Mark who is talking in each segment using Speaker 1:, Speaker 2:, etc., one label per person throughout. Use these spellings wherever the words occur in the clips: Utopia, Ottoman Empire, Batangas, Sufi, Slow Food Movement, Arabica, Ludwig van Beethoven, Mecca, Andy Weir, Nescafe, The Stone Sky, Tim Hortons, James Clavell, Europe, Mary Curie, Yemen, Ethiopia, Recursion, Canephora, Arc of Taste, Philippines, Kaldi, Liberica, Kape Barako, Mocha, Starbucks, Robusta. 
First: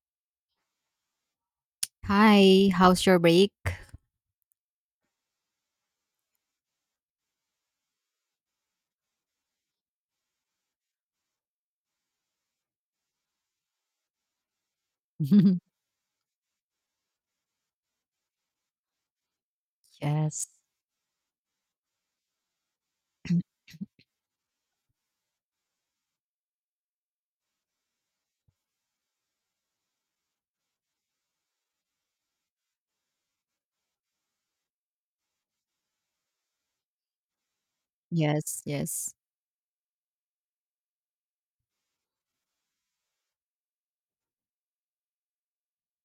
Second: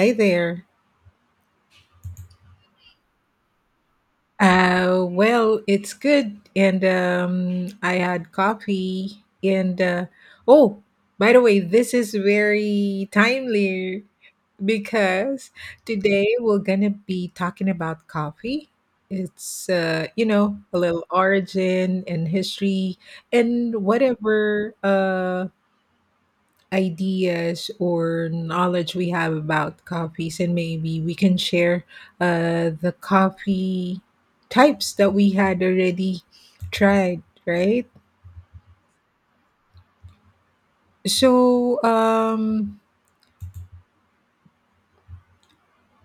Speaker 1: Hi there.
Speaker 2: Hi, how's your break?
Speaker 1: It's good. And I had coffee. Oh, by the way, this is very timely because today we're gonna be talking about coffee. It's
Speaker 2: Yes.
Speaker 1: a little origin and history and whatever. Ideas or knowledge we have about coffees, and maybe we can share the coffee types that we had already tried, right?
Speaker 2: Yes, yes.
Speaker 1: So,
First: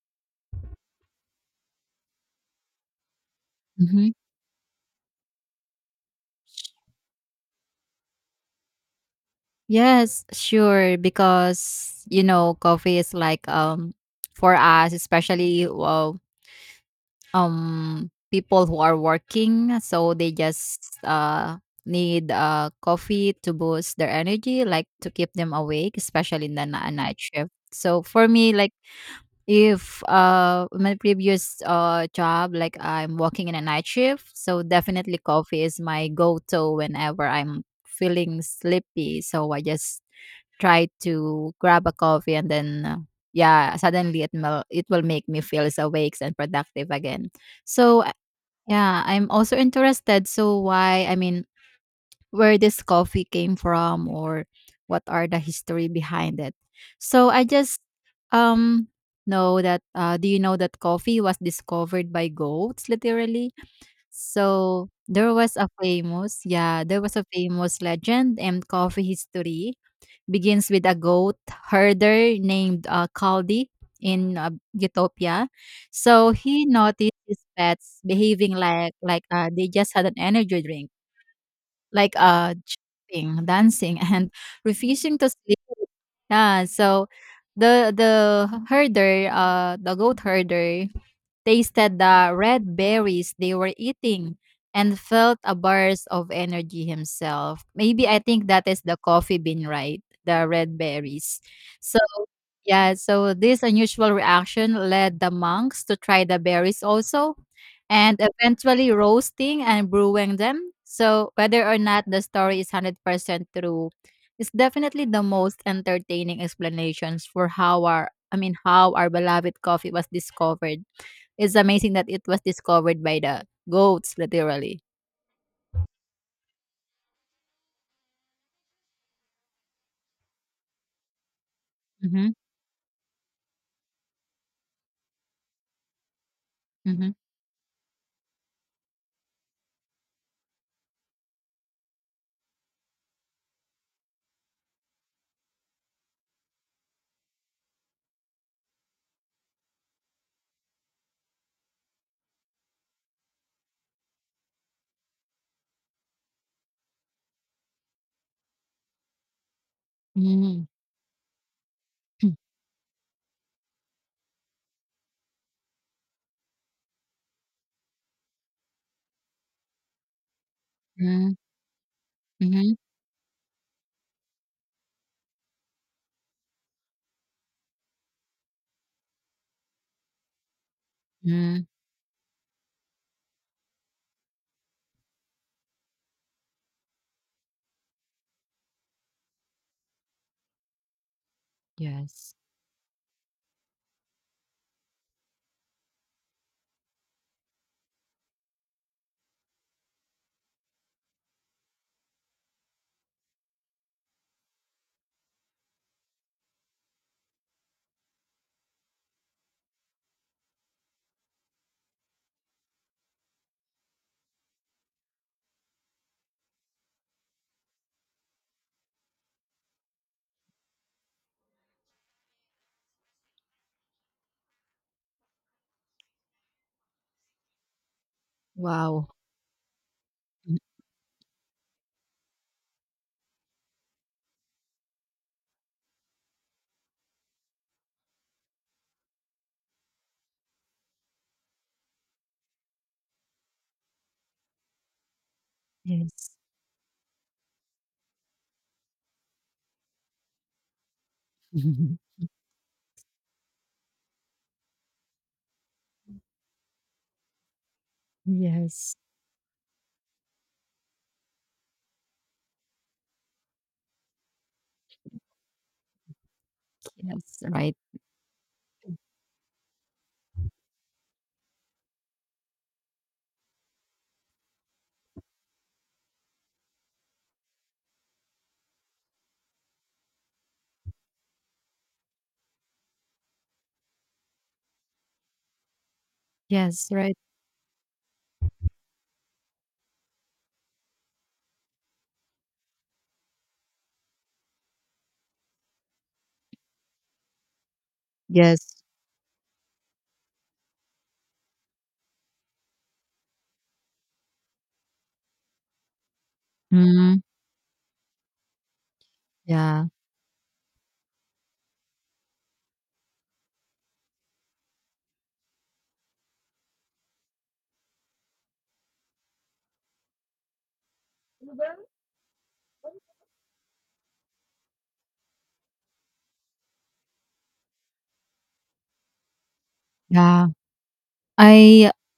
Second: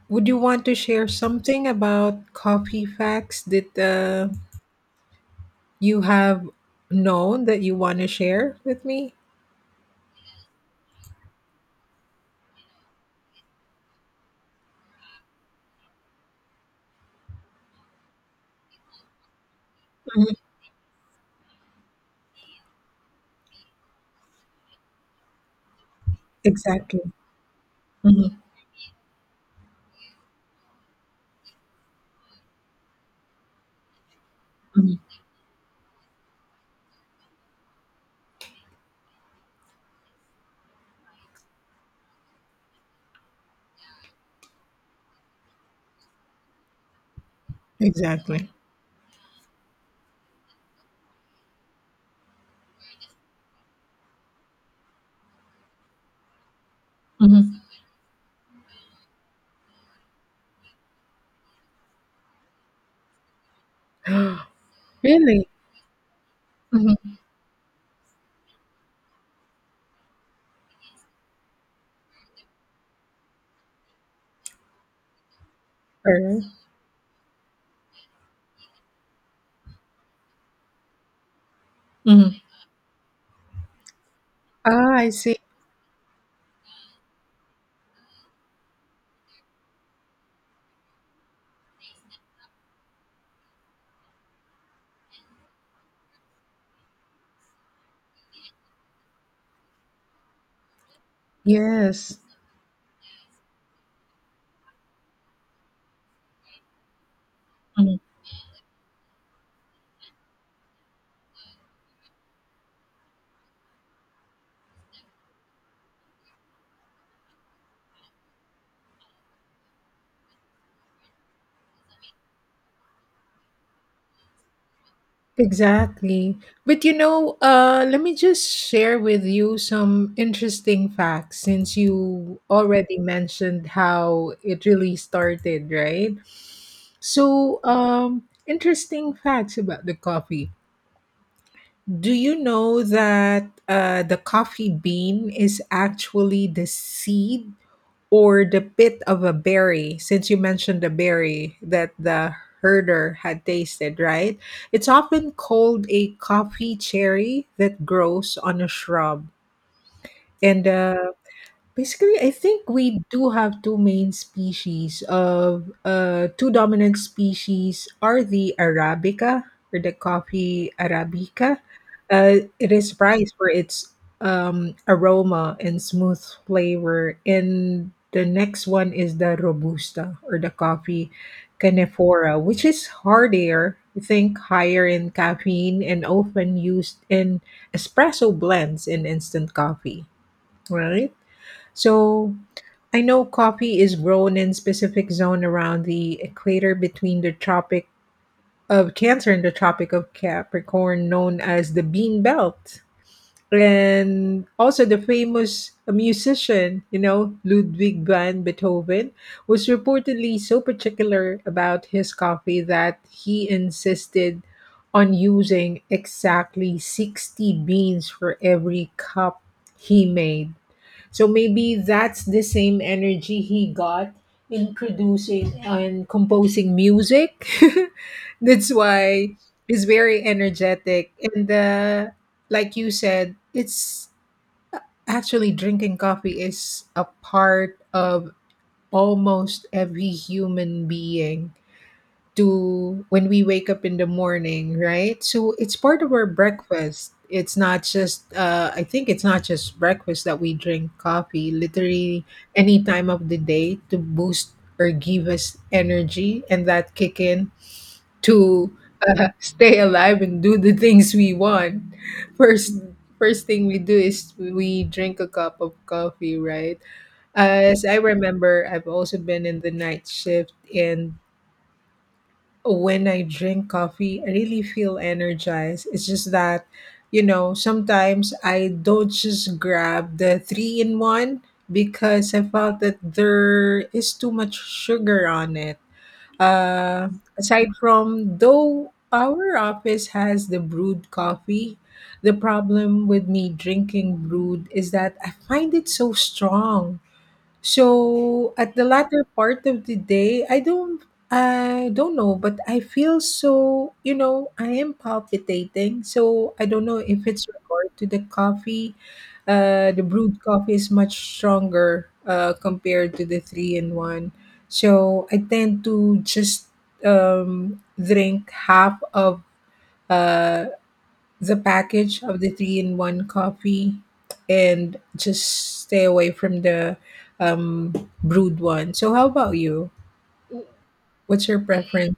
Speaker 1: would you want to share something about coffee facts that
Speaker 2: Hmm.
Speaker 1: you have known that you want to share with me?
Speaker 2: Yes, sure. Because coffee is like for us, especially people who are working, so they
Speaker 1: Mhm.
Speaker 2: just need coffee to boost their energy, like to keep them awake, especially in the
Speaker 1: Exactly.
Speaker 2: night shift. So for
Speaker 1: Mhm.
Speaker 2: me, like if my previous job, like I'm working in a night shift, so
Speaker 1: Mhm.
Speaker 2: definitely coffee is my go-to whenever I'm feeling sleepy, so I just try to grab a coffee and then yeah, suddenly it will make me feel so awake and productive again. So
Speaker 1: Exactly.
Speaker 2: yeah, I'm also interested, so why, I mean, where this coffee came from, or what are the history behind it. So I
Speaker 1: Mhm.
Speaker 2: just um know that, do you know that coffee was discovered by goats, literally? So there
Speaker 1: Really?
Speaker 2: was a famous yeah, there
Speaker 1: Mhm.
Speaker 2: was a famous legend and coffee history begins with a goat herder named Kaldi in Utopia. So
Speaker 1: Alright.
Speaker 2: he noticed his pets behaving like they just had an energy drink, like,
Speaker 1: Mhm.
Speaker 2: jumping, dancing, and
Speaker 1: Ah, I
Speaker 2: refusing to
Speaker 1: see.
Speaker 2: sleep. Yeah, so the the goat herder tasted the red berries they were eating, and felt a burst of energy himself. Maybe I think that is the coffee bean, right? The red berries. So,
Speaker 1: Yes.
Speaker 2: yeah, so this unusual reaction led the monks to try the berries also,
Speaker 1: Mhm.
Speaker 2: and eventually roasting and brewing them. So, whether or not the story is 100% true, it's definitely the most entertaining explanations for how our I mean how our beloved coffee was discovered. It's amazing that it was discovered by the goats, literally.
Speaker 1: Exactly. But you know, let me just share with you some interesting facts since
Speaker 2: Mhm,
Speaker 1: you already mentioned how it really started, right?
Speaker 2: mhm,
Speaker 1: So, interesting facts about the coffee. Do you know that the coffee bean is actually the seed or the pit of a berry? Since you mentioned the berry that the herder had tasted, right? It's often called a coffee cherry that grows on a shrub. And
Speaker 2: mm,
Speaker 1: the basically, I
Speaker 2: mm,
Speaker 1: think we do have two main species of two dominant species are the Arabica or the coffee Arabica.
Speaker 2: mhm,
Speaker 1: It
Speaker 2: mm.
Speaker 1: is prized for its aroma and smooth flavor. And the next one is the Robusta or the coffee Canephora, which is hardier, I think higher in caffeine, and often used in espresso blends in instant coffee, right? So
Speaker 2: Yes.
Speaker 1: I know coffee is grown in specific zone around the equator between the Tropic of Cancer and the Tropic of Capricorn, known as the bean belt. And also the famous musician, you know, Ludwig van Beethoven was reportedly so particular about his coffee that he insisted on using exactly 60 beans for every cup he made. So maybe that's the same energy he got in producing and composing music. That's
Speaker 2: Wow.
Speaker 1: why he's very
Speaker 2: Mm,
Speaker 1: energetic. And like you said, it's actually drinking coffee is a part of almost every human being to when we wake up in the morning, right? So it's part of our
Speaker 2: yes.
Speaker 1: breakfast. It's not just I think it's not just breakfast that we drink coffee, literally any time of the day to boost or give us energy and that kick in to
Speaker 2: Yes,
Speaker 1: stay alive and do the things we want. First first thing we do is we drink a cup of coffee, right?
Speaker 2: yes, right.
Speaker 1: As I remember, I've also been in the night shift, and when I drink coffee, I really feel energized. It's just that, you know, sometimes I don't just grab the three in one because I felt that there is too much sugar on it.
Speaker 2: Yes,
Speaker 1: Uh,
Speaker 2: right.
Speaker 1: Aside from though our office has the brewed coffee, the problem with me drinking brewed is that I find it so strong. So at
Speaker 2: Yes.
Speaker 1: the latter part of the day, I don't know, but I feel so, you know, I am palpitating. So I don't know
Speaker 2: Mm,
Speaker 1: if it's regard to the coffee.
Speaker 2: yeah.
Speaker 1: The brewed coffee is much stronger compared to the three in one. So I tend to just drink half of uh, the package of the three in one coffee and just stay away from the um, brewed one. So, how about you?
Speaker 2: Yeah.
Speaker 1: What's your
Speaker 2: I
Speaker 1: preference?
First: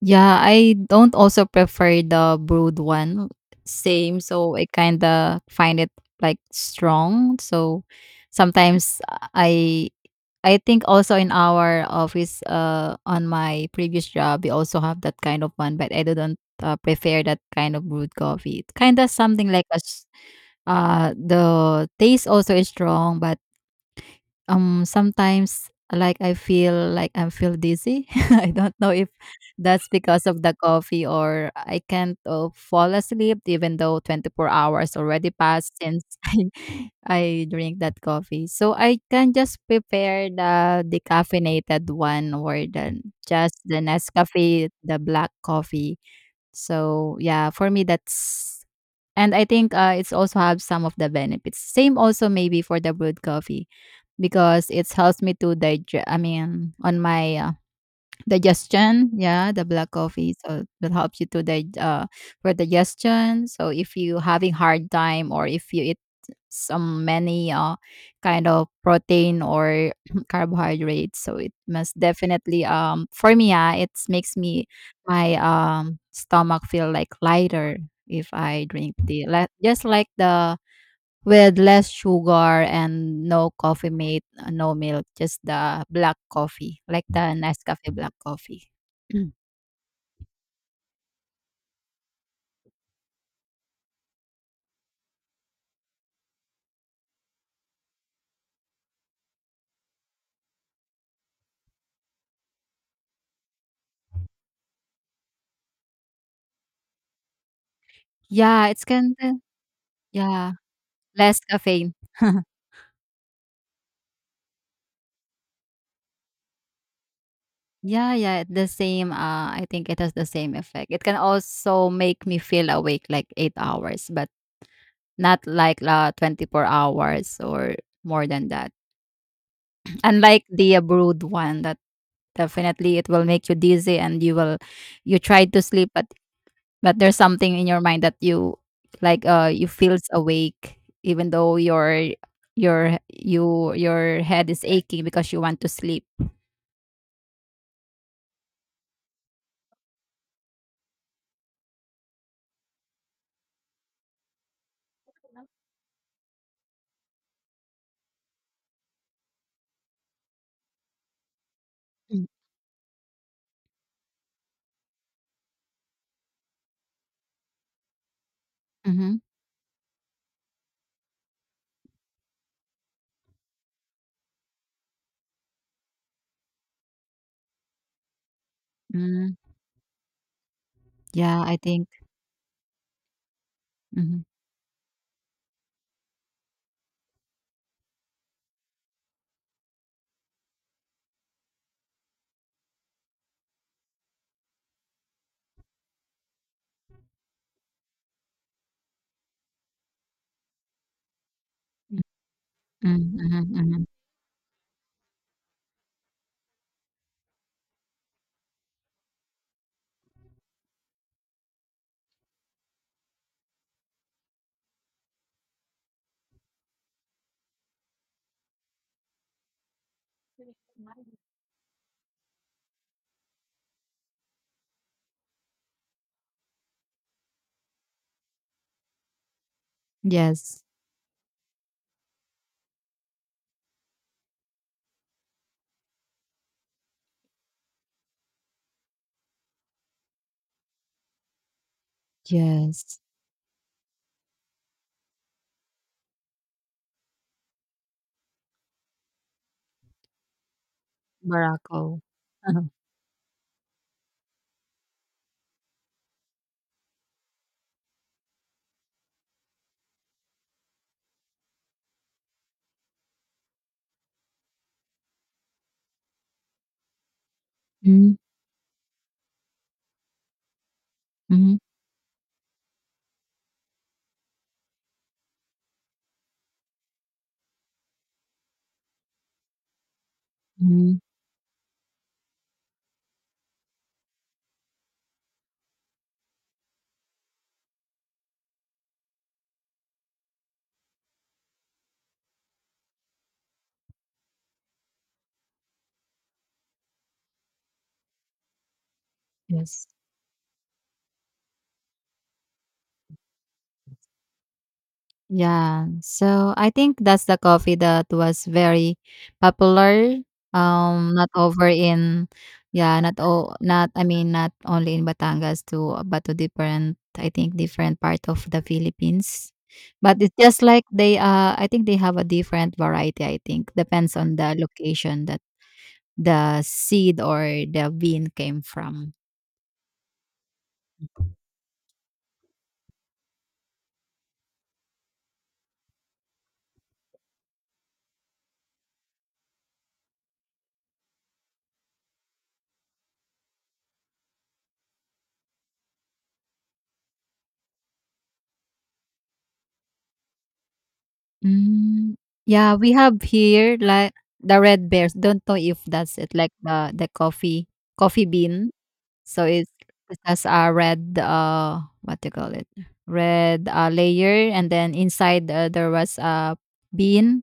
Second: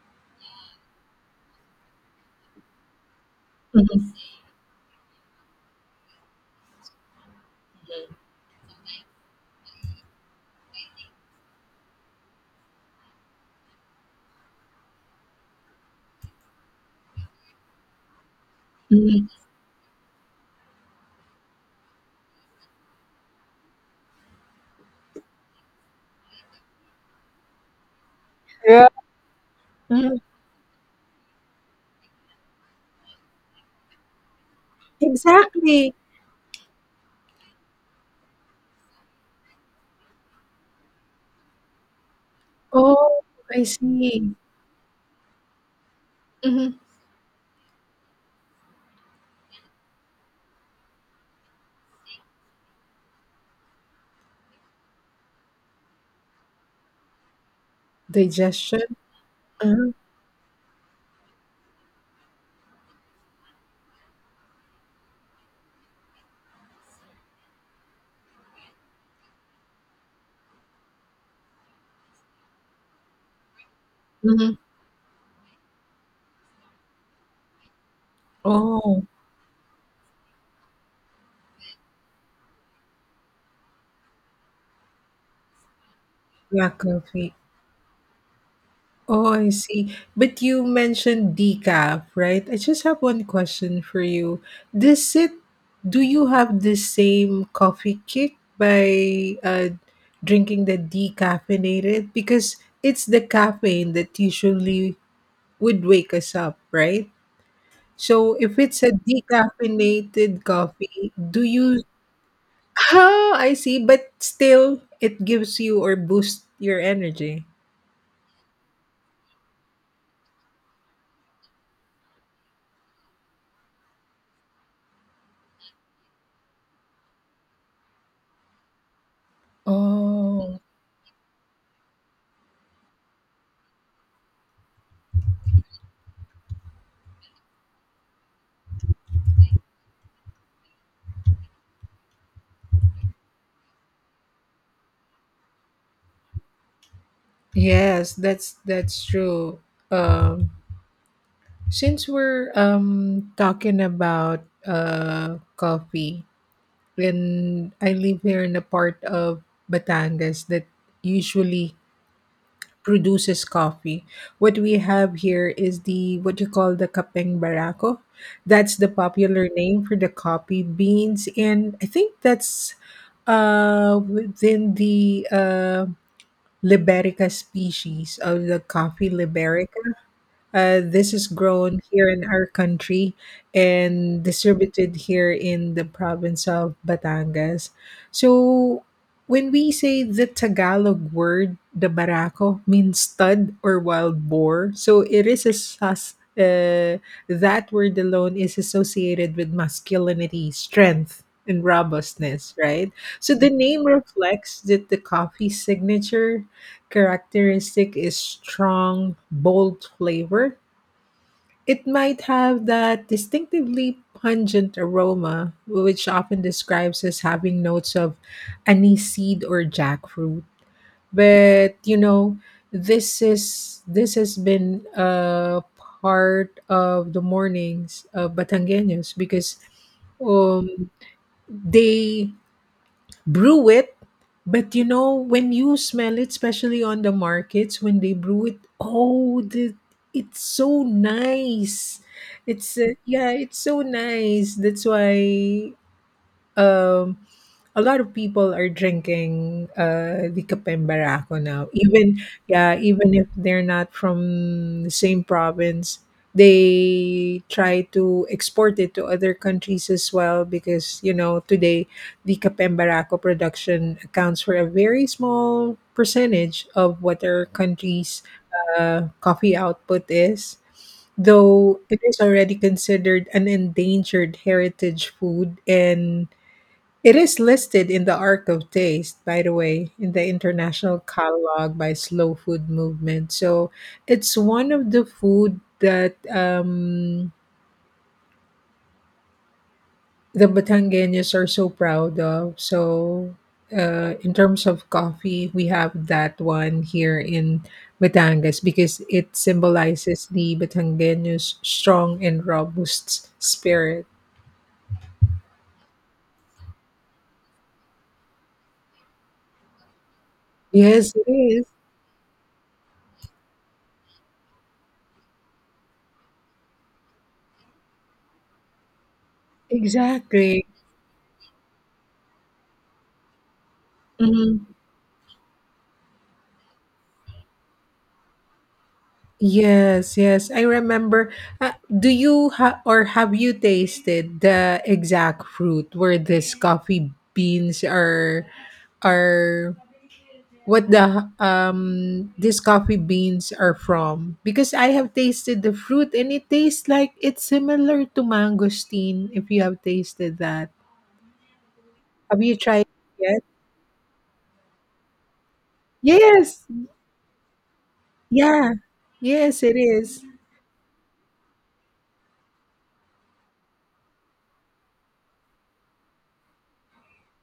Speaker 2: Yeah, I don't also prefer the brewed one.
Speaker 1: Mhm,
Speaker 2: Same, so I kinda find it like strong. So sometimes I I think also in our office, on my previous job, we also have that kind of one, but I didn't prefer that kind of brewed coffee. It's kind of
Speaker 1: mhm,
Speaker 2: something like a, the taste also is strong, but sometimes, like I feel dizzy. I don't
Speaker 1: yeah.
Speaker 2: know if that's
Speaker 1: Mhm.
Speaker 2: because of the coffee, or I can't fall asleep, even though 24 hours already passed
Speaker 1: Exactly.
Speaker 2: since I drink that coffee. So I can just prepare the decaffeinated one, or the
Speaker 1: Oh,
Speaker 2: just
Speaker 1: I
Speaker 2: the
Speaker 1: see.
Speaker 2: Nescafe, the black coffee.
Speaker 1: Mhm.
Speaker 2: So yeah, for me, that's. And I think, it's also have some of the benefits. Same also maybe for the brewed coffee, because it's helps me to digest. I mean, on my,
Speaker 1: Digestion.
Speaker 2: digestion, yeah, the black
Speaker 1: Uh-huh.
Speaker 2: coffee, so that helps you to dig for digestion. So if you having hard time, or if you eat some many kind of protein or carbohydrates, so it must definitely, for me, yeah, it makes
Speaker 1: Mhm.
Speaker 2: me my stomach feel like lighter, if I drink
Speaker 1: Oh,
Speaker 2: the, like, just like the, with less sugar and no coffee mate, no milk, just the black
Speaker 1: yeah,
Speaker 2: coffee, like the
Speaker 1: coffee.
Speaker 2: Nescafe black coffee.
Speaker 1: Oh, I see. But you mentioned decaf, right? I just have one question for you. Does it, do you have the same coffee kick by drinking the decaffeinated? Because it's the caffeine that usually would wake us up, right? So if
Speaker 2: Yeah,
Speaker 1: it's
Speaker 2: it's
Speaker 1: a
Speaker 2: kinda,
Speaker 1: decaffeinated
Speaker 2: yeah,
Speaker 1: coffee,
Speaker 2: less
Speaker 1: do you,
Speaker 2: caffeine.
Speaker 1: ah, I see, but still it gives you or boosts your energy.
Speaker 2: Yeah, yeah, the same. I think it has the same effect. It can also make me feel awake like 8 hours, but not like 24 hours or more than that. Unlike
Speaker 1: Oh.
Speaker 2: the brood one, that definitely it will make you dizzy, and you try to sleep, but there's something in your mind that you, like, you feels awake, even though your head is aching because you want to sleep.
Speaker 1: Yes, that's true. Um, since we're talking about coffee, and I live here in a part of Batangas that usually
Speaker 2: Mm,
Speaker 1: produces coffee. What we have here is the what you call the kapeng barako. That's the
Speaker 2: mhm,
Speaker 1: popular name for the coffee beans, and I think that's within the liberica species of the coffee
Speaker 2: mm.
Speaker 1: liberica. This is
Speaker 2: Yeah, I
Speaker 1: grown
Speaker 2: think.
Speaker 1: here in our country and
Speaker 2: Mhm,
Speaker 1: distributed here in the province of Batangas. So, when we say the Tagalog word, the barako, means stud or wild boar. So, it is a sus. That word alone is associated with masculinity, strength, and
Speaker 2: mm,
Speaker 1: robustness, right?
Speaker 2: mhm,
Speaker 1: So the
Speaker 2: mhm,
Speaker 1: name
Speaker 2: mhm.
Speaker 1: reflects that the coffee signature characteristic is strong, bold flavor. It might have that distinctively pungent aroma, which often describes as having notes of anise seed or jackfruit. But you know, this is this has been a part of the mornings of Batangueños because
Speaker 2: Yes.
Speaker 1: um, they brew it. But you know when you smell it, especially on the markets when they brew it, oh, the, it's so nice. It's
Speaker 2: Yes.
Speaker 1: yeah, it's so nice. That's why um a lot of people are drinking the Kape Barako now.
Speaker 2: Morocco.
Speaker 1: Even
Speaker 2: Uh-huh.
Speaker 1: yeah, even if they're not from the same province, they try to export it to other countries as well, because you know today the Kape Barako production accounts for a very small percentage of what our
Speaker 2: Mhm,
Speaker 1: country's coffee output is.
Speaker 2: mhm,
Speaker 1: Though it is already considered an endangered heritage food, and it is listed in the Arc of Taste, by the way, in the
Speaker 2: mhm.
Speaker 1: international catalog by Slow Food Movement. So it's one of the food that the Batangueños are so proud of. So in terms of coffee, we have that one here in Batangas because it
Speaker 2: Yes.
Speaker 1: symbolizes the Batangueños' strong and robust spirit.
Speaker 2: Yeah. So I think that's the coffee that was very popular,
Speaker 1: Yes,
Speaker 2: not
Speaker 1: it is.
Speaker 2: over in yeah, not o not I mean, not only in Batangas too, but to different, I think, different part of the Philippines. But it's just
Speaker 1: Exactly.
Speaker 2: like they, uh, I think they have a different variety, I think. Depends on the
Speaker 1: Mhm.
Speaker 2: location that the seed or the bean came from.
Speaker 1: Yes, yes, I remember. Do you or have you tasted the exact fruit where this coffee beans are what the these coffee beans are from? Because I have tasted the fruit and it tastes like it's similar to mangosteen if you have tasted that.
Speaker 2: Mm.
Speaker 1: Have you
Speaker 2: Yeah,
Speaker 1: tried it
Speaker 2: we have
Speaker 1: yet?
Speaker 2: here like the red bears. Don't know if that's it, like
Speaker 1: Yes.
Speaker 2: the coffee
Speaker 1: Yeah.
Speaker 2: bean. So
Speaker 1: Yes,
Speaker 2: it's,
Speaker 1: it
Speaker 2: it
Speaker 1: is.
Speaker 2: has a red, uh, what do you call it? Red, layer, and then inside, there was a bean.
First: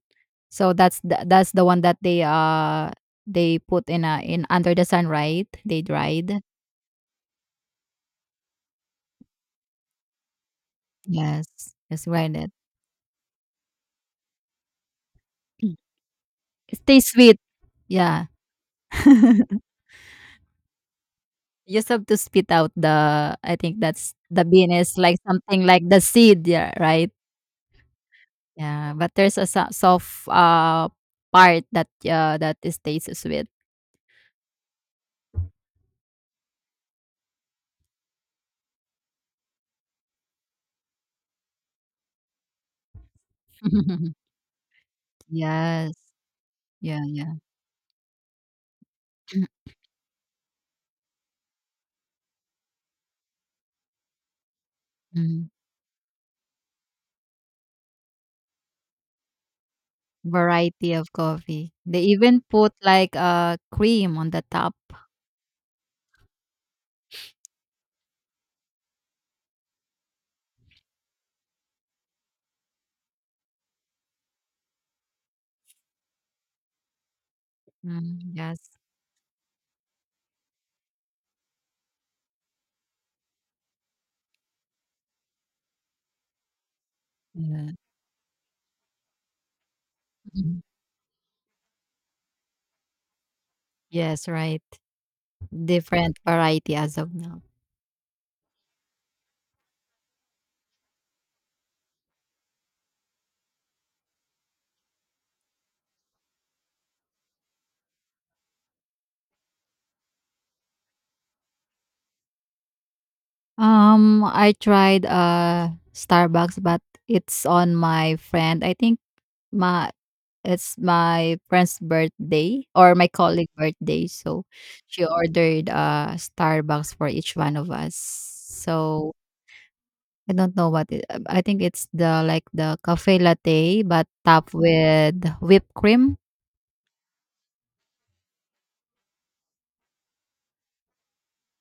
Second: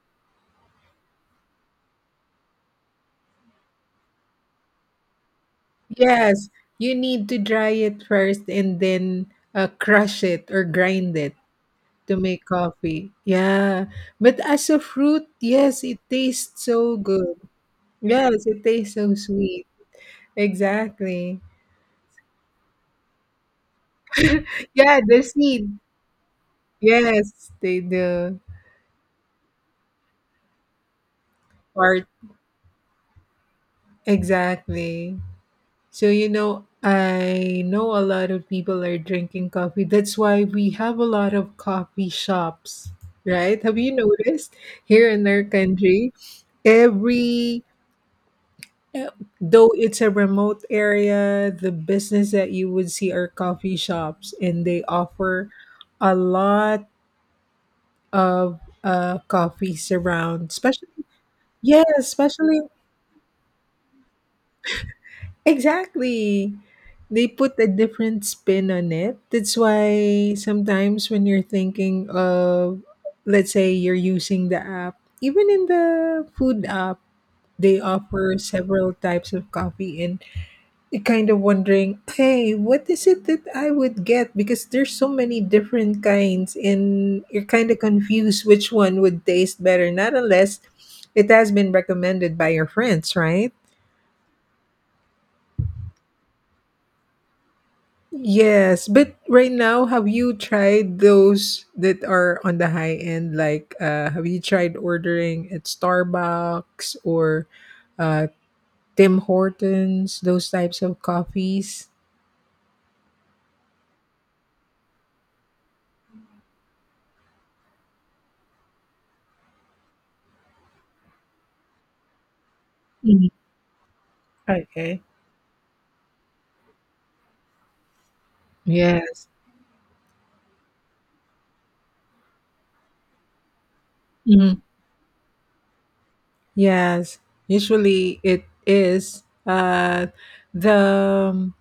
Speaker 2: So that's the one that they put in a in under the sun, right? They dried.
Speaker 1: Yes, you need to dry it first and then crush it or grind it
Speaker 2: Yes, yes,
Speaker 1: to make
Speaker 2: grinded.
Speaker 1: coffee. Yeah. But as a fruit,
Speaker 2: Mm.
Speaker 1: yes, it tastes
Speaker 2: It
Speaker 1: so
Speaker 2: tastes
Speaker 1: good.
Speaker 2: sweet. Yeah.
Speaker 1: Yes, it tastes so sweet. Exactly.
Speaker 2: You just have to spit out the, I think that's the bean, is
Speaker 1: Yeah,
Speaker 2: like
Speaker 1: the
Speaker 2: something
Speaker 1: seed.
Speaker 2: like the seed, yeah, right?
Speaker 1: Yes, they do.
Speaker 2: Yeah, but there's a so soft, part that,
Speaker 1: Part.
Speaker 2: that it stays sweet.
Speaker 1: Exactly. So, you know, I know a lot of people are drinking coffee. That's why we have a lot of coffee shops, right? Have you noticed here in our
Speaker 2: Yes.
Speaker 1: country,
Speaker 2: Yeah, yeah.
Speaker 1: every though it's a remote area, the business that you would see are coffee shops, and they
Speaker 2: Mm.
Speaker 1: offer a lot of coffees around, especially
Speaker 2: Variety of coffee.
Speaker 1: yeah,
Speaker 2: They even
Speaker 1: especially
Speaker 2: put like, cream on the top.
Speaker 1: exactly. They put a different spin on it. That's why sometimes when you're thinking of, let's say you're using the app, even in the food app, they
Speaker 2: Mm,
Speaker 1: offer
Speaker 2: yes.
Speaker 1: several types of coffee, and you're kind of wondering, hey, what is it that I would get? Because there's so many different kinds and you're kind
Speaker 2: Yeah.
Speaker 1: of confused which one would taste better, not unless
Speaker 2: Mhm.
Speaker 1: it has been recommended by your friends, right?
Speaker 2: Yes, right. Different variety as of now.
Speaker 1: Yes, but right now, have you tried those that are on the high end? Like, have you tried ordering at Starbucks or uh, Tim Hortons, those types of coffees?
Speaker 2: I tried Starbucks, but it's on my friend. I think, my it's my friend's birthday or my
Speaker 1: Mm,
Speaker 2: colleague birthday, so
Speaker 1: okay.
Speaker 2: she ordered Starbucks for each one of us. So
Speaker 1: Yes.
Speaker 2: I don't know what it, I think it's the, like, the cafe latte, but topped with whipped cream
Speaker 1: Yes, usually it is. The um,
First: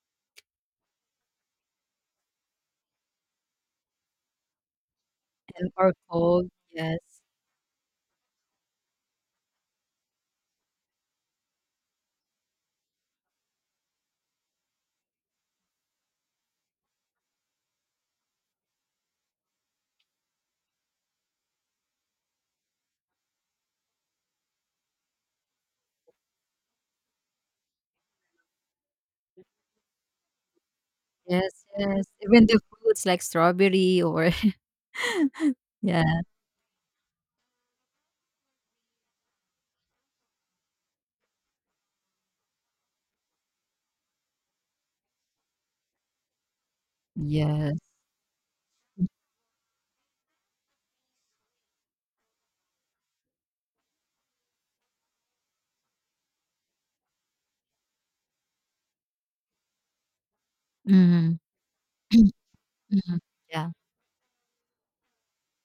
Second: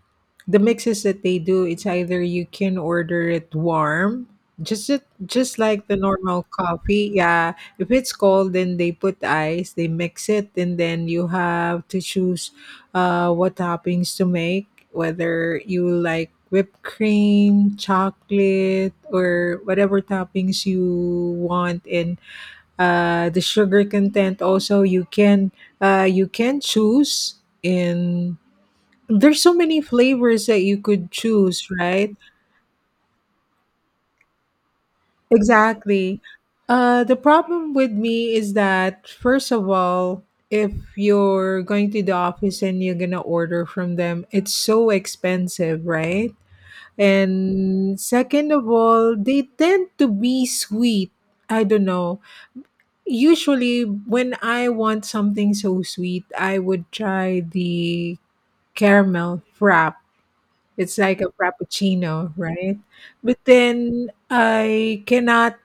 Speaker 1: the mixes that they do, it's either you can order it warm, just it, just
Speaker 2: and
Speaker 1: like
Speaker 2: or
Speaker 1: the normal
Speaker 2: cold. Yes,
Speaker 1: coffee. Yeah, if it's cold, then they put ice, they mix it, and then you have to choose what toppings to make, whether you like whipped cream, chocolate, or whatever toppings you want. And the sugar content also you can choose in there's so many flavors that you could
Speaker 2: yes,
Speaker 1: choose,
Speaker 2: yes.
Speaker 1: right?
Speaker 2: Even the fruits like strawberry or
Speaker 1: Exactly.
Speaker 2: yeah,
Speaker 1: The problem with me is that, first of all, if you're going to the office and you're gonna order from them, it's so expensive, right?
Speaker 2: yes.
Speaker 1: And second of all, they tend to be sweet. I don't know. Usually, when I want something so sweet, I would try the caramel frap. It's like a
Speaker 2: Mm.
Speaker 1: frappuccino, right?
Speaker 2: Mhm,
Speaker 1: But
Speaker 2: yeah.
Speaker 1: then I cannot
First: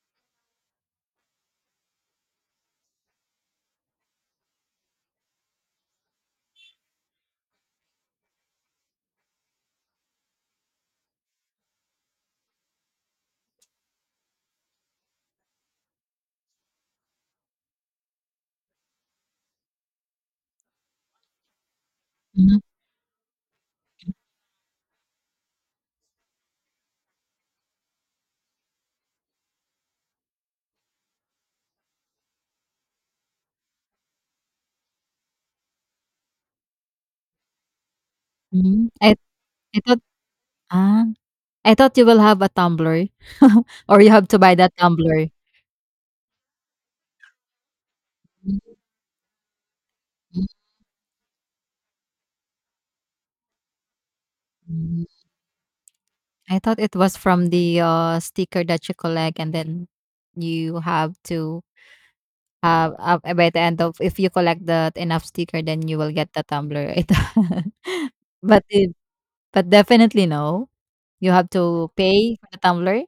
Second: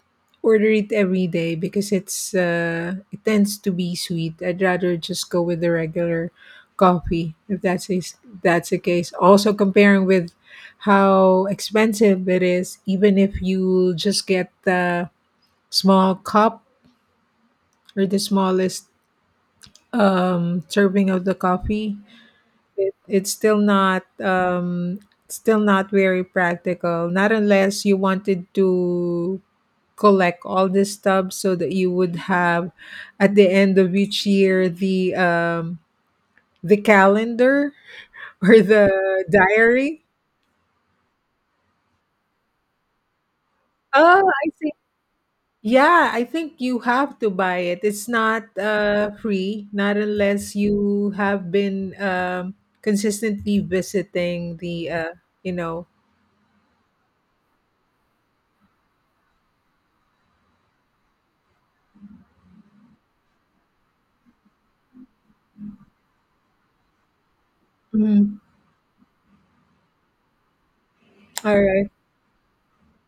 Speaker 1: order it every day because it's it tends to be sweet. I'd rather just go with the regular coffee if that's is that's the case. Also, comparing with how expensive it is, even if you just get the small cup or the smallest serving of the coffee.
Speaker 2: Mhm,
Speaker 1: It, it's still not very practical. Not unless you wanted to collect all the stubs so that you would have at the end of each year the calendar or the
Speaker 2: mhm. I I
Speaker 1: diary.
Speaker 2: thought, ah, I thought you will have a tumbler. Or you
Speaker 1: Oh,
Speaker 2: have to
Speaker 1: I
Speaker 2: buy
Speaker 1: see.
Speaker 2: that tumbler.
Speaker 1: Yeah, I think you have to buy it. It's not
Speaker 2: Mm,
Speaker 1: free, not
Speaker 2: mm,
Speaker 1: unless you have been consistently visiting the,
Speaker 2: mm.
Speaker 1: you know.
Speaker 2: I thought it was from the, sticker that you collect, and then you have to have, by the end of, if you collect that enough sticker, then you will get the tumbler. I thought,
Speaker 1: Mhm.
Speaker 2: but it, but definitely no. You have
Speaker 1: All right.
Speaker 2: to pay for the tumbler?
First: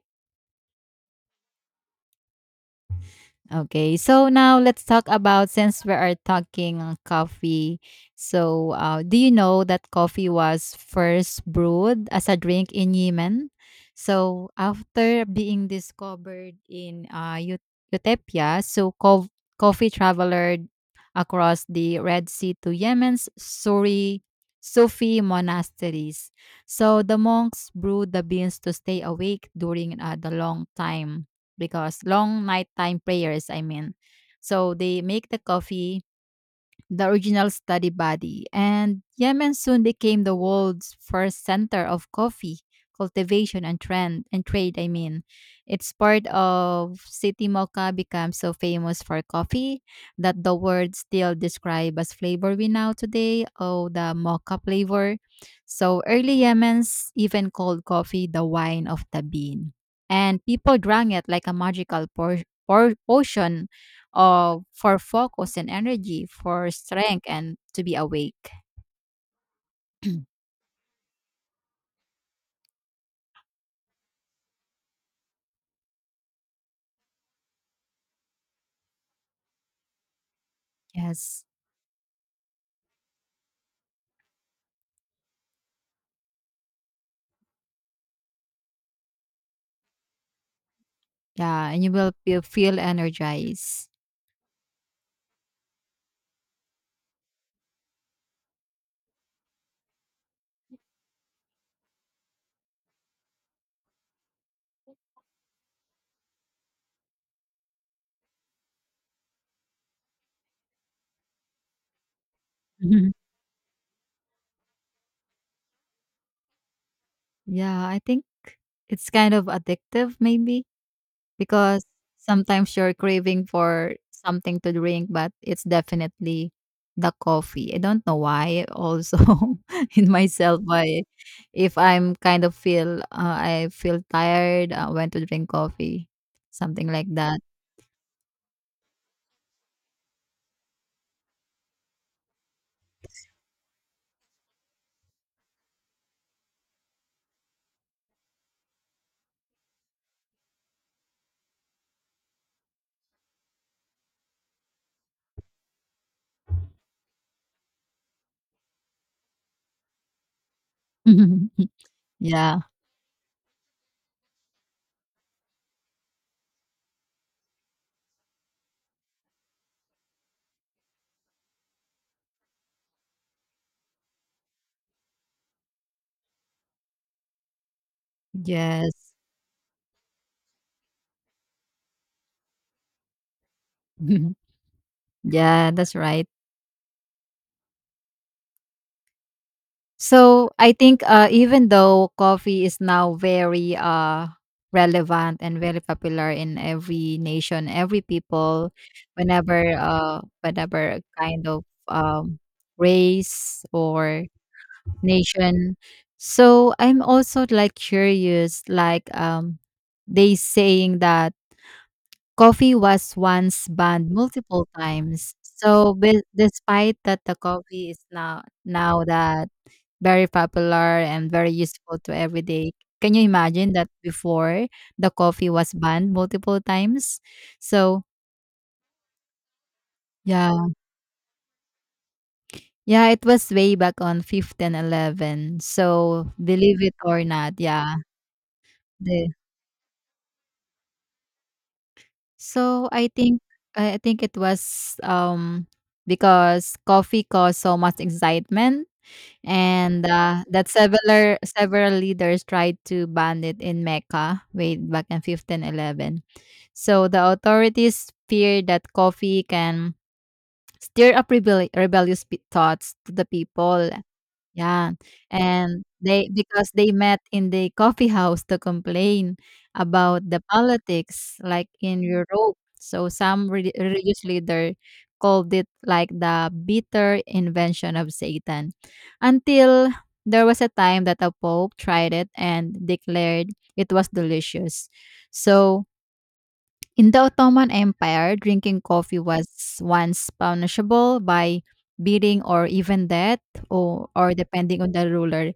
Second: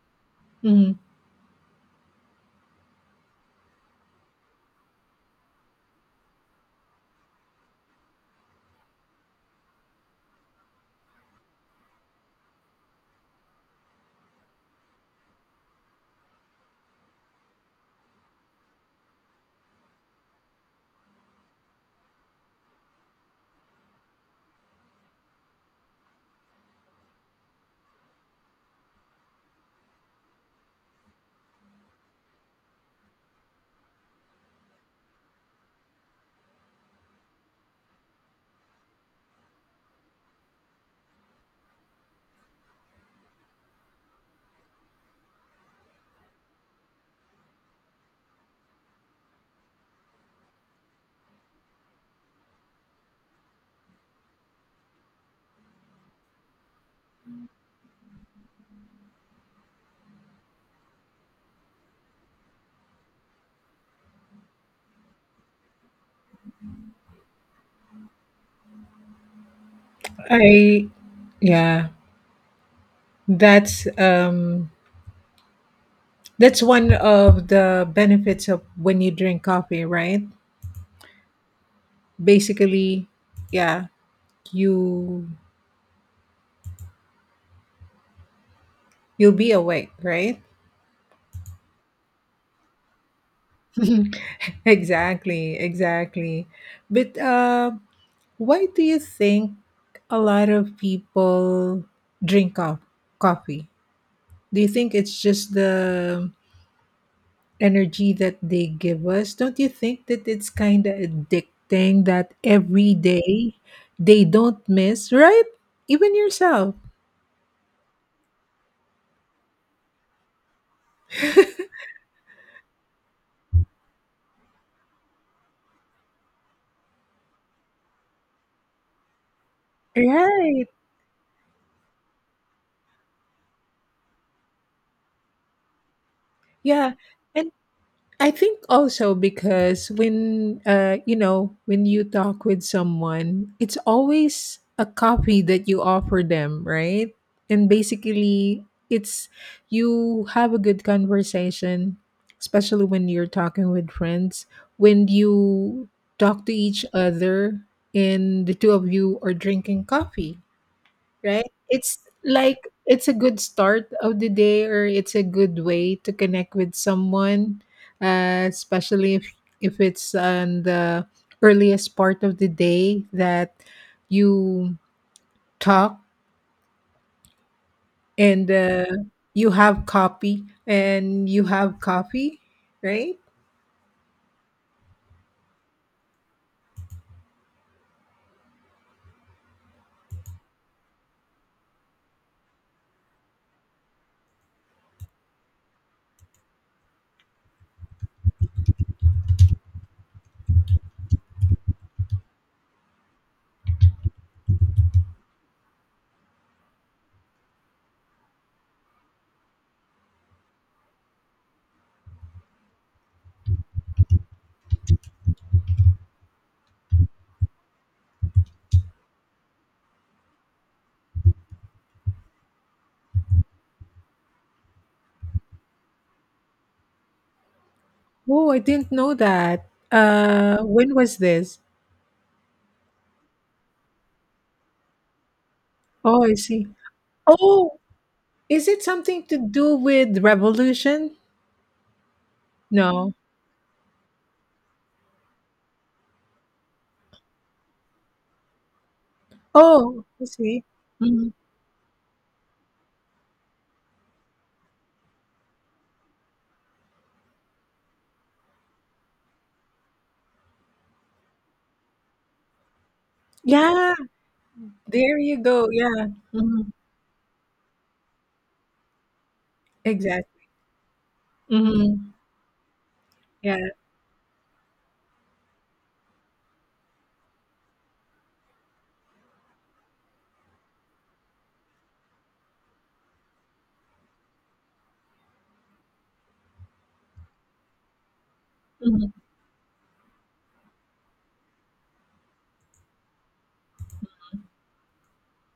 Speaker 1: Mhm.
Speaker 2: Okay, so now let's talk about, since we are talking on coffee. So, do you know that coffee was first brewed as a drink in Yemen? So, after being discovered in Utopia, so coffee traveled across the Red Sea to Yemen's Suri Sufi monasteries. So, the monks brewed the beans to stay awake during the long time, because long nighttime prayers, I mean. So they make the coffee the original study body, and Yemen soon became the world's first center of coffee cultivation and trend and trade. I mean, it's part of City Mocha became so famous for coffee that the word still describe as flavor we know today. Oh, the mocha flavor. So early Yemen's even called coffee the wine of the bean, and people drank it like a magical potion, for focus and energy, for strength and to be awake.
Speaker 1: I, yeah, that's um, that's one of the benefits of when you drink coffee, right?
Speaker 2: Yes.
Speaker 1: Basically, yeah, you you'll be awake, right?
Speaker 2: Yeah, and you will feel energized.
Speaker 1: Exactly, exactly. But. Why do you think a lot of people drink coffee? Do you think it's just the energy that they give us? Don't you think that it's kind of addicting that every
Speaker 2: Mhm.
Speaker 1: day they don't miss, right? Even yourself.
Speaker 2: Yeah, I think it's kind of addictive maybe, because sometimes you're craving for something to drink, but it's definitely the coffee. I don't know why also, in myself,
Speaker 1: Right.
Speaker 2: why if I'm kind of feel, I feel tired, I went to drink coffee, something
Speaker 1: Yeah.
Speaker 2: like that.
Speaker 1: And I think also because when you know, when you talk with someone, it's always a copy that you offer them, right? And basically, it's you have a good conversation, especially when you're talking with friends. When you talk to each other and the two of you are drinking coffee, right? It's like
Speaker 2: Yeah.
Speaker 1: it's a good start of the day, or it's a good way to connect with someone, especially if it's on the earliest part of the day that you talk, and
Speaker 2: Yes.
Speaker 1: you have coffee and you have coffee, right?
Speaker 2: Yeah, that's right. So I think, even though coffee is now very, relevant and very popular in every nation, every people, whenever, whatever kind of, race or nation. So I'm also like curious, like, they saying that coffee was once banned multiple times. So, despite that, the coffee is now that very popular and very useful to everyday. Can you imagine that before, the coffee was banned multiple times? So,
Speaker 1: Oh, I didn't know that.
Speaker 2: yeah,
Speaker 1: When was this?
Speaker 2: yeah, it was way back on 1511.
Speaker 1: Oh,
Speaker 2: So,
Speaker 1: I see.
Speaker 2: believe it or not,
Speaker 1: Oh,
Speaker 2: yeah.
Speaker 1: is it something
Speaker 2: The,
Speaker 1: to do with revolution?
Speaker 2: so, I
Speaker 1: No.
Speaker 2: think, it was because coffee caused so much excitement,
Speaker 1: Oh,
Speaker 2: and
Speaker 1: I see.
Speaker 2: that
Speaker 1: Mhm.
Speaker 2: several leaders tried to ban it in Mecca way back in 1511. So the authorities feared that coffee can stir up rebellious thoughts to the people,
Speaker 1: Yeah,
Speaker 2: yeah,
Speaker 1: there you go.
Speaker 2: and
Speaker 1: Yeah.
Speaker 2: they, because
Speaker 1: Mhm.
Speaker 2: they met in the coffee house to complain about the
Speaker 1: Exactly.
Speaker 2: politics, like in
Speaker 1: Mhm.
Speaker 2: Europe. So some
Speaker 1: Yeah.
Speaker 2: religious leader called it like the bitter invention of Satan, until there was a time that a pope tried it and declared it was delicious. So in the Ottoman Empire, drinking
Speaker 1: Mhm.
Speaker 2: coffee was once punishable by beating or even death, or depending on the ruler.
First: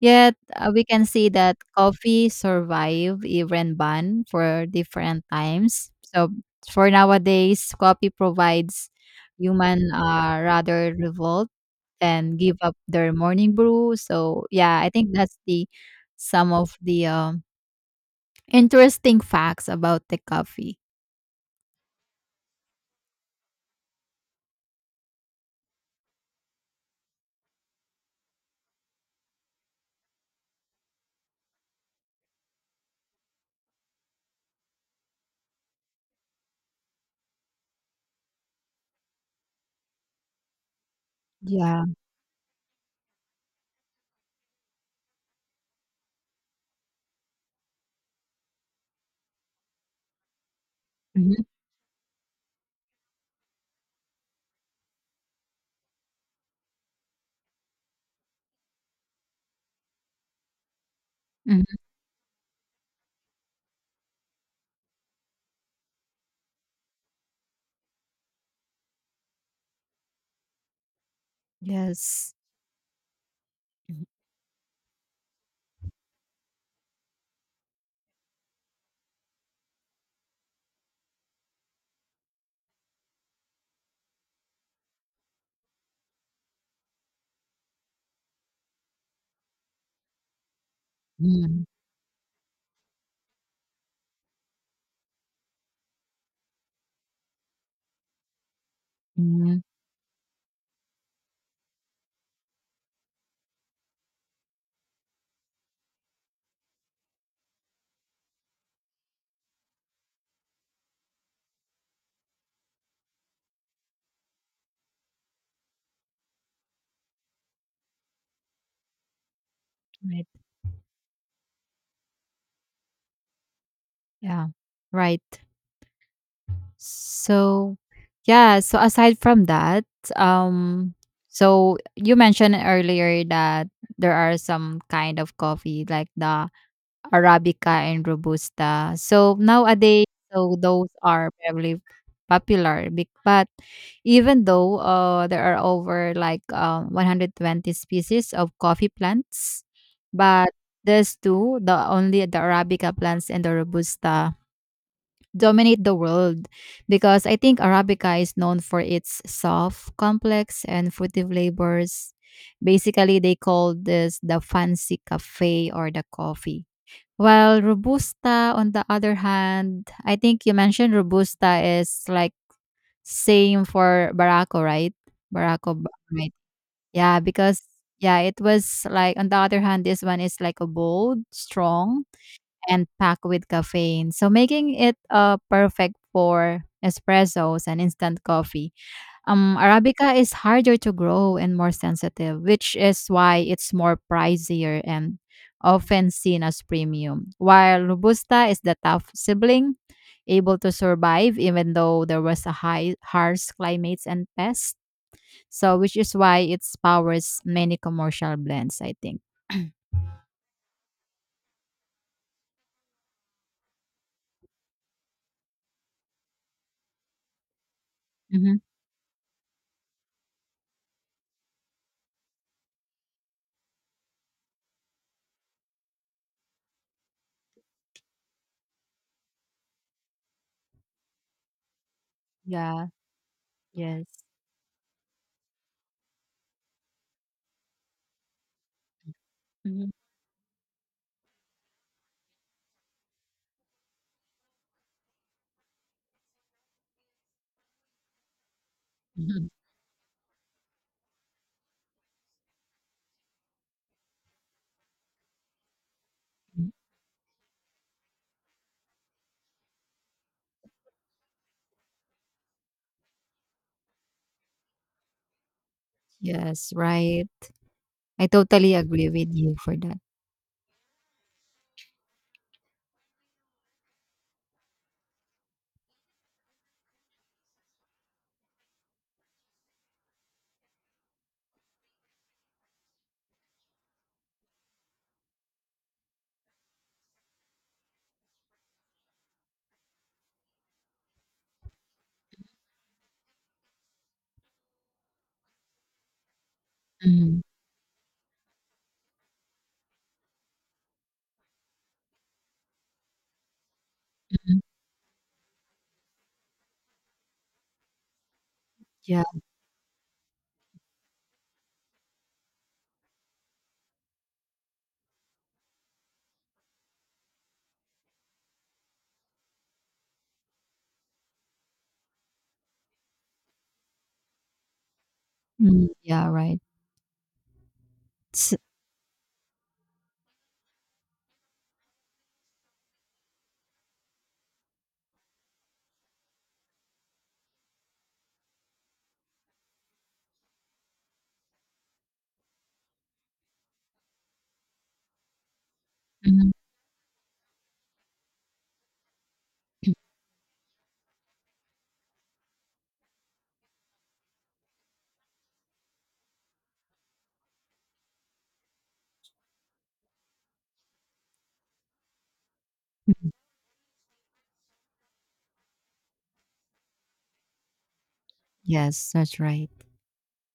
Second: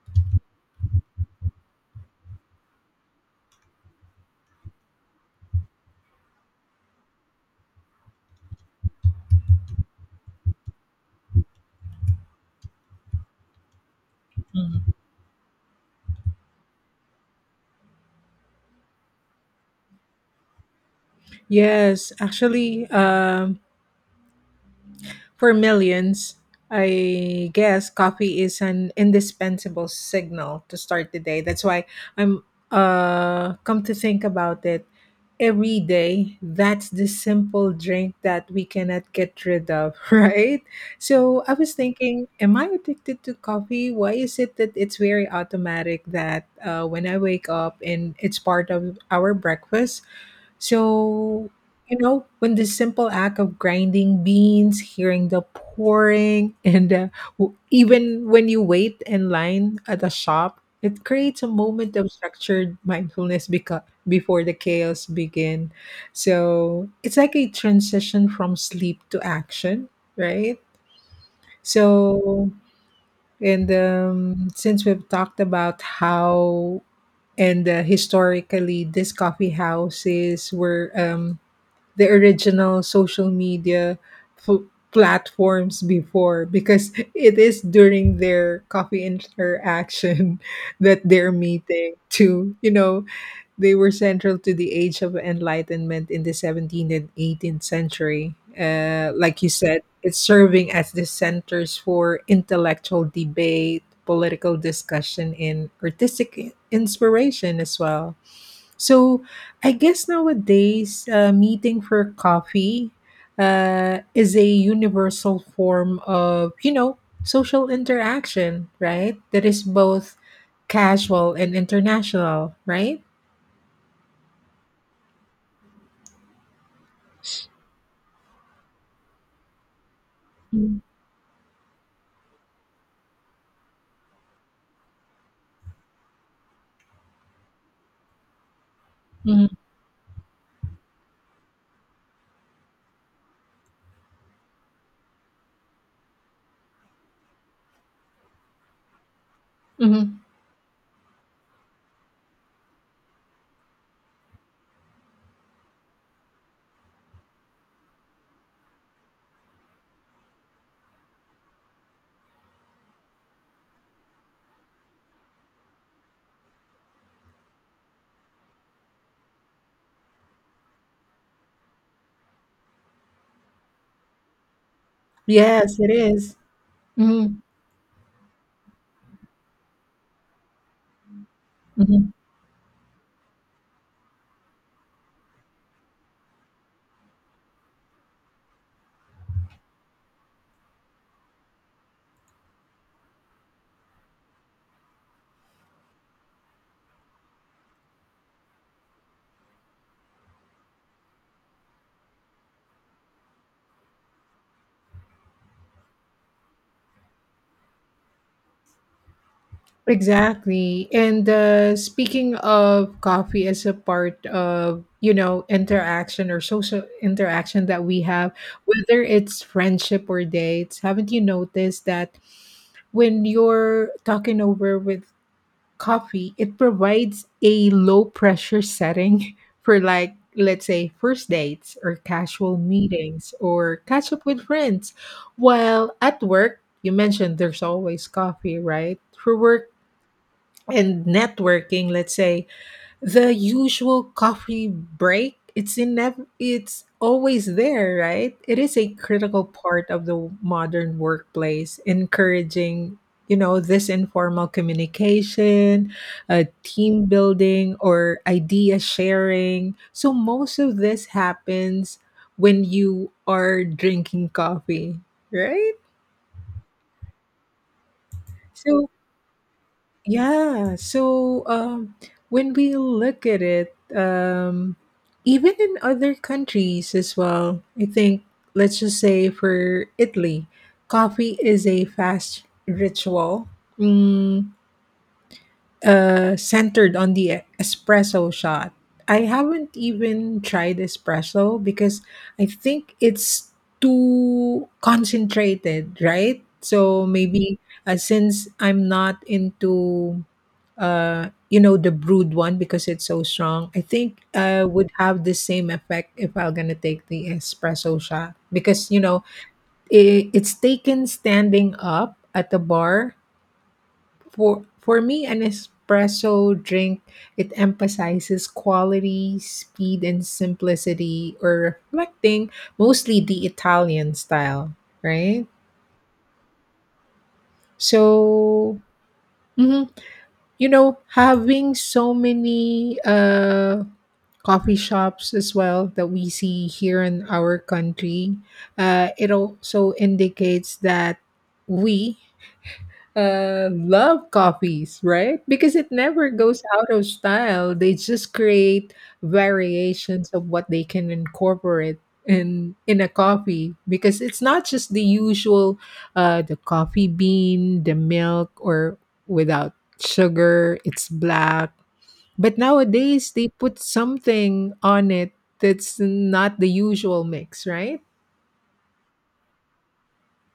Speaker 2: Yet, we can see that coffee survived even ban for different times. So, for nowadays, coffee provides human, rather revolt than give up their morning brew. So, yeah, I
Speaker 1: Mhm.
Speaker 2: think that's the some of the interesting facts about the coffee.
Speaker 1: Yes, actually, for millions, I guess coffee is an indispensable signal to start the day. That's why I'm, come to think about it, every day that's the simple drink that we cannot get rid of, right? So I was
Speaker 2: Yeah.
Speaker 1: thinking, am I addicted to coffee? Why is it that it's very automatic that, when I wake up, and it's part of our breakfast,
Speaker 2: Mhm,
Speaker 1: so, you know, when the simple act of grinding beans, hearing the pouring, and even when you wait in line at a shop, it creates a
Speaker 2: mhm.
Speaker 1: moment of structured mindfulness before the chaos begin. So it's like a transition from sleep to action, right?
Speaker 2: Yes.
Speaker 1: So, and since we've talked about how and historically, these coffee houses were, the original social media pl- platforms before, because it is during their coffee interaction that they're
Speaker 2: Mhm,
Speaker 1: meeting to, you know, they were central to the age of enlightenment in the 17th and 18th century. Like you
Speaker 2: mhm.
Speaker 1: said, it's serving as the centers for intellectual debate, political discussion, and artistic inspiration as well. So I guess nowadays, meeting for coffee, is a universal form of, you know, social interaction, right? That is both
Speaker 2: Right.
Speaker 1: casual and international, right?
Speaker 2: Yeah. Right. So, yeah, so aside from that,
Speaker 1: Mm.
Speaker 2: um, so you mentioned earlier that there are some kind of coffee like the Arabica and Robusta. So nowadays, so those are probably popular. But even though, there are over like, 120 species of coffee plants,
Speaker 1: Mm-hmm.
Speaker 2: but these two, the only the Arabica plants and the Robusta dominate the world, because I think Arabica is known for its soft, complex, and fruity flavors. Basically, they call this the fancy cafe or the coffee, while Robusta, on the other hand, I think you mentioned Robusta is like same for Barako, right?
Speaker 1: Yes, it
Speaker 2: Right?
Speaker 1: is.
Speaker 2: Yeah,
Speaker 1: Mm-hmm.
Speaker 2: because yeah, it was like, on the other hand, this one is like a bold, strong, and packed with caffeine, so making it perfect for espressos and instant coffee. Arabica is harder to grow and more sensitive, which is why it's more pricier and often seen as premium. While Robusta is the tough sibling, able to survive even though there was a high harsh climates and pests. So, which is why it powers many commercial blends, I think.
Speaker 1: Exactly. And speaking of coffee as a part of, you know, interaction or social interaction that we have,
Speaker 2: Mhm.
Speaker 1: whether it's friendship or dates, haven't you noticed that when you're talking over with coffee, it provides a low pressure setting for, like, let's say, first dates or casual
Speaker 2: Yeah.
Speaker 1: meetings or
Speaker 2: Yes.
Speaker 1: catch up with friends. While at work, you mentioned there's always coffee, right? For work,
Speaker 2: Mhm.
Speaker 1: and networking, let's say the usual coffee break, it's in it's always there, right? It is a critical
Speaker 2: Mhm.
Speaker 1: part of the modern workplace, encouraging, you know, this informal communication,
Speaker 2: Mhm.
Speaker 1: team building or idea sharing. So most of this happens when you are drinking coffee, right?
Speaker 2: Yes, right. I totally
Speaker 1: So
Speaker 2: agree with you for that.
Speaker 1: yeah. So when we look at it, even in other countries as well, I think, let's just say for Italy, coffee is a fast ritual, mm, centered on the espresso shot. I haven't even tried espresso because I think it's too concentrated, right? So
Speaker 2: Mhm.
Speaker 1: maybe, since I'm not into, uh, you know, the brewed one, because it's so strong. I think would have the same effect if I'm gonna take the espresso shot, because, you know,
Speaker 2: Yeah.
Speaker 1: it's taken standing up at the bar. For me, an espresso drink, it emphasizes quality, speed, and simplicity, or reflecting mostly the Italian style, right?
Speaker 2: Mhm. Yeah, right.
Speaker 1: So mhm. You know, having so many coffee shops as well that we see here in our country, it also indicates that we, love copies, right? Because it never goes out of style. They just create variations of what they can incorporate in a coffee, because it's not just the usual, the coffee bean, the milk, or without sugar, it's black, but nowadays they put something on it that's not the usual mix, right?
Speaker 2: Yes, that's right.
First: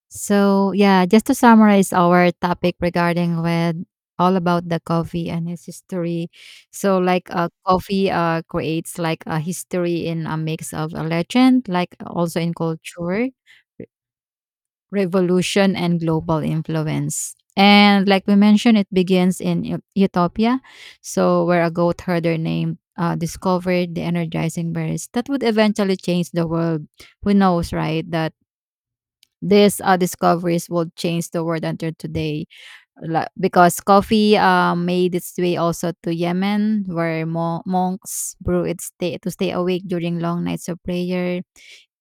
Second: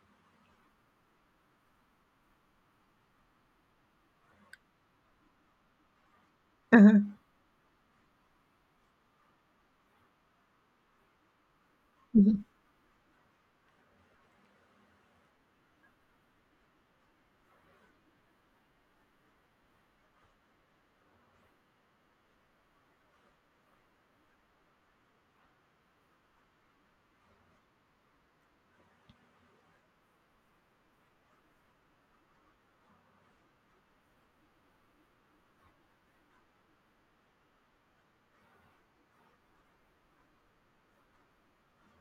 Speaker 2: So, yeah, just to summarize our topic regarding with all about the coffee and its history. So,
Speaker 1: Uh-huh.
Speaker 2: like, coffee, creates like a history in a mix of a legend, like also
Speaker 1: Mhm.
Speaker 2: in culture, re- revolution, and global influence. And like we mentioned, it begins in Ethiopia, so where a goat herder named, discovered the energizing berries that would eventually change the world. Who knows, right? That these, discoveries will change the world until today. Because coffee, made its way also to Yemen, where monks brew it, to stay awake during long nights of prayer,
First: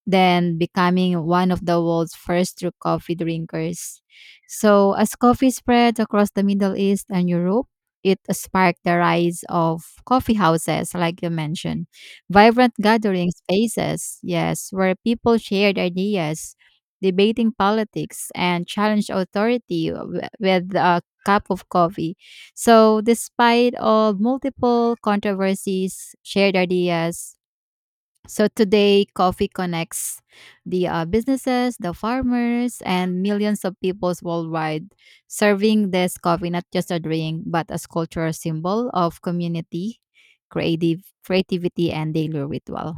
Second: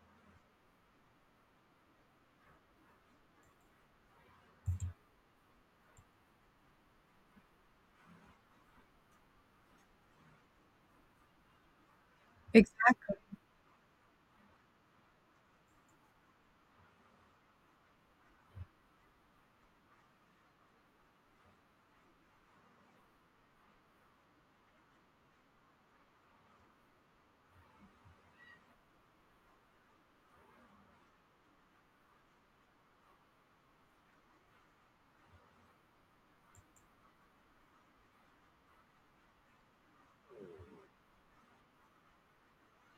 Speaker 2: then becoming one of the world's first true coffee drinkers. So, as coffee spread across the Middle East and Europe, it sparked the rise of coffee houses, like you mentioned, vibrant gathering spaces, yes, where people shared ideas, debating politics, and challenged authority with a cup of coffee. So, despite all multiple controversies, shared ideas, so today, coffee connects the, businesses, the farmers, and millions of peoples worldwide, serving this coffee not just a drink but as cultural symbol of community, creative creativity, and daily ritual.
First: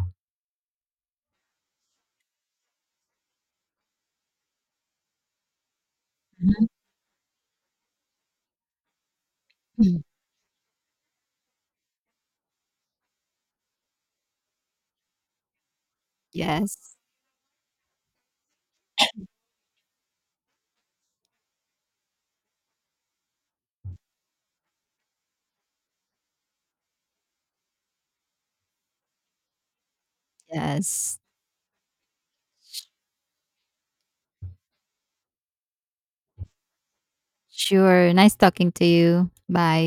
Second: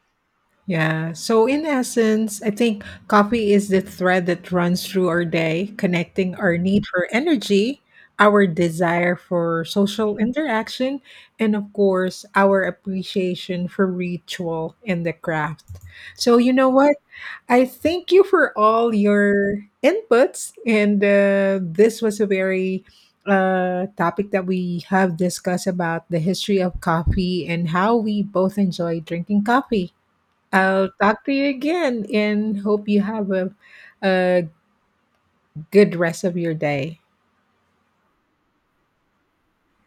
Speaker 1: Yeah. So, in essence, I think coffee is the thread that runs through our day, connecting our need for energy, our desire for
Speaker 2: Mhm.
Speaker 1: social interaction, and of course, our appreciation for ritual and the craft. So, you know
Speaker 2: Yes,
Speaker 1: what? I thank you for all your inputs. And this was a very, topic that we have discussed about the history of coffee and how we both enjoy drinking coffee. I'll
Speaker 2: yes,
Speaker 1: talk to you again and hope you have a good rest of your day.
Speaker 2: sure. Nice talking to you. Bye.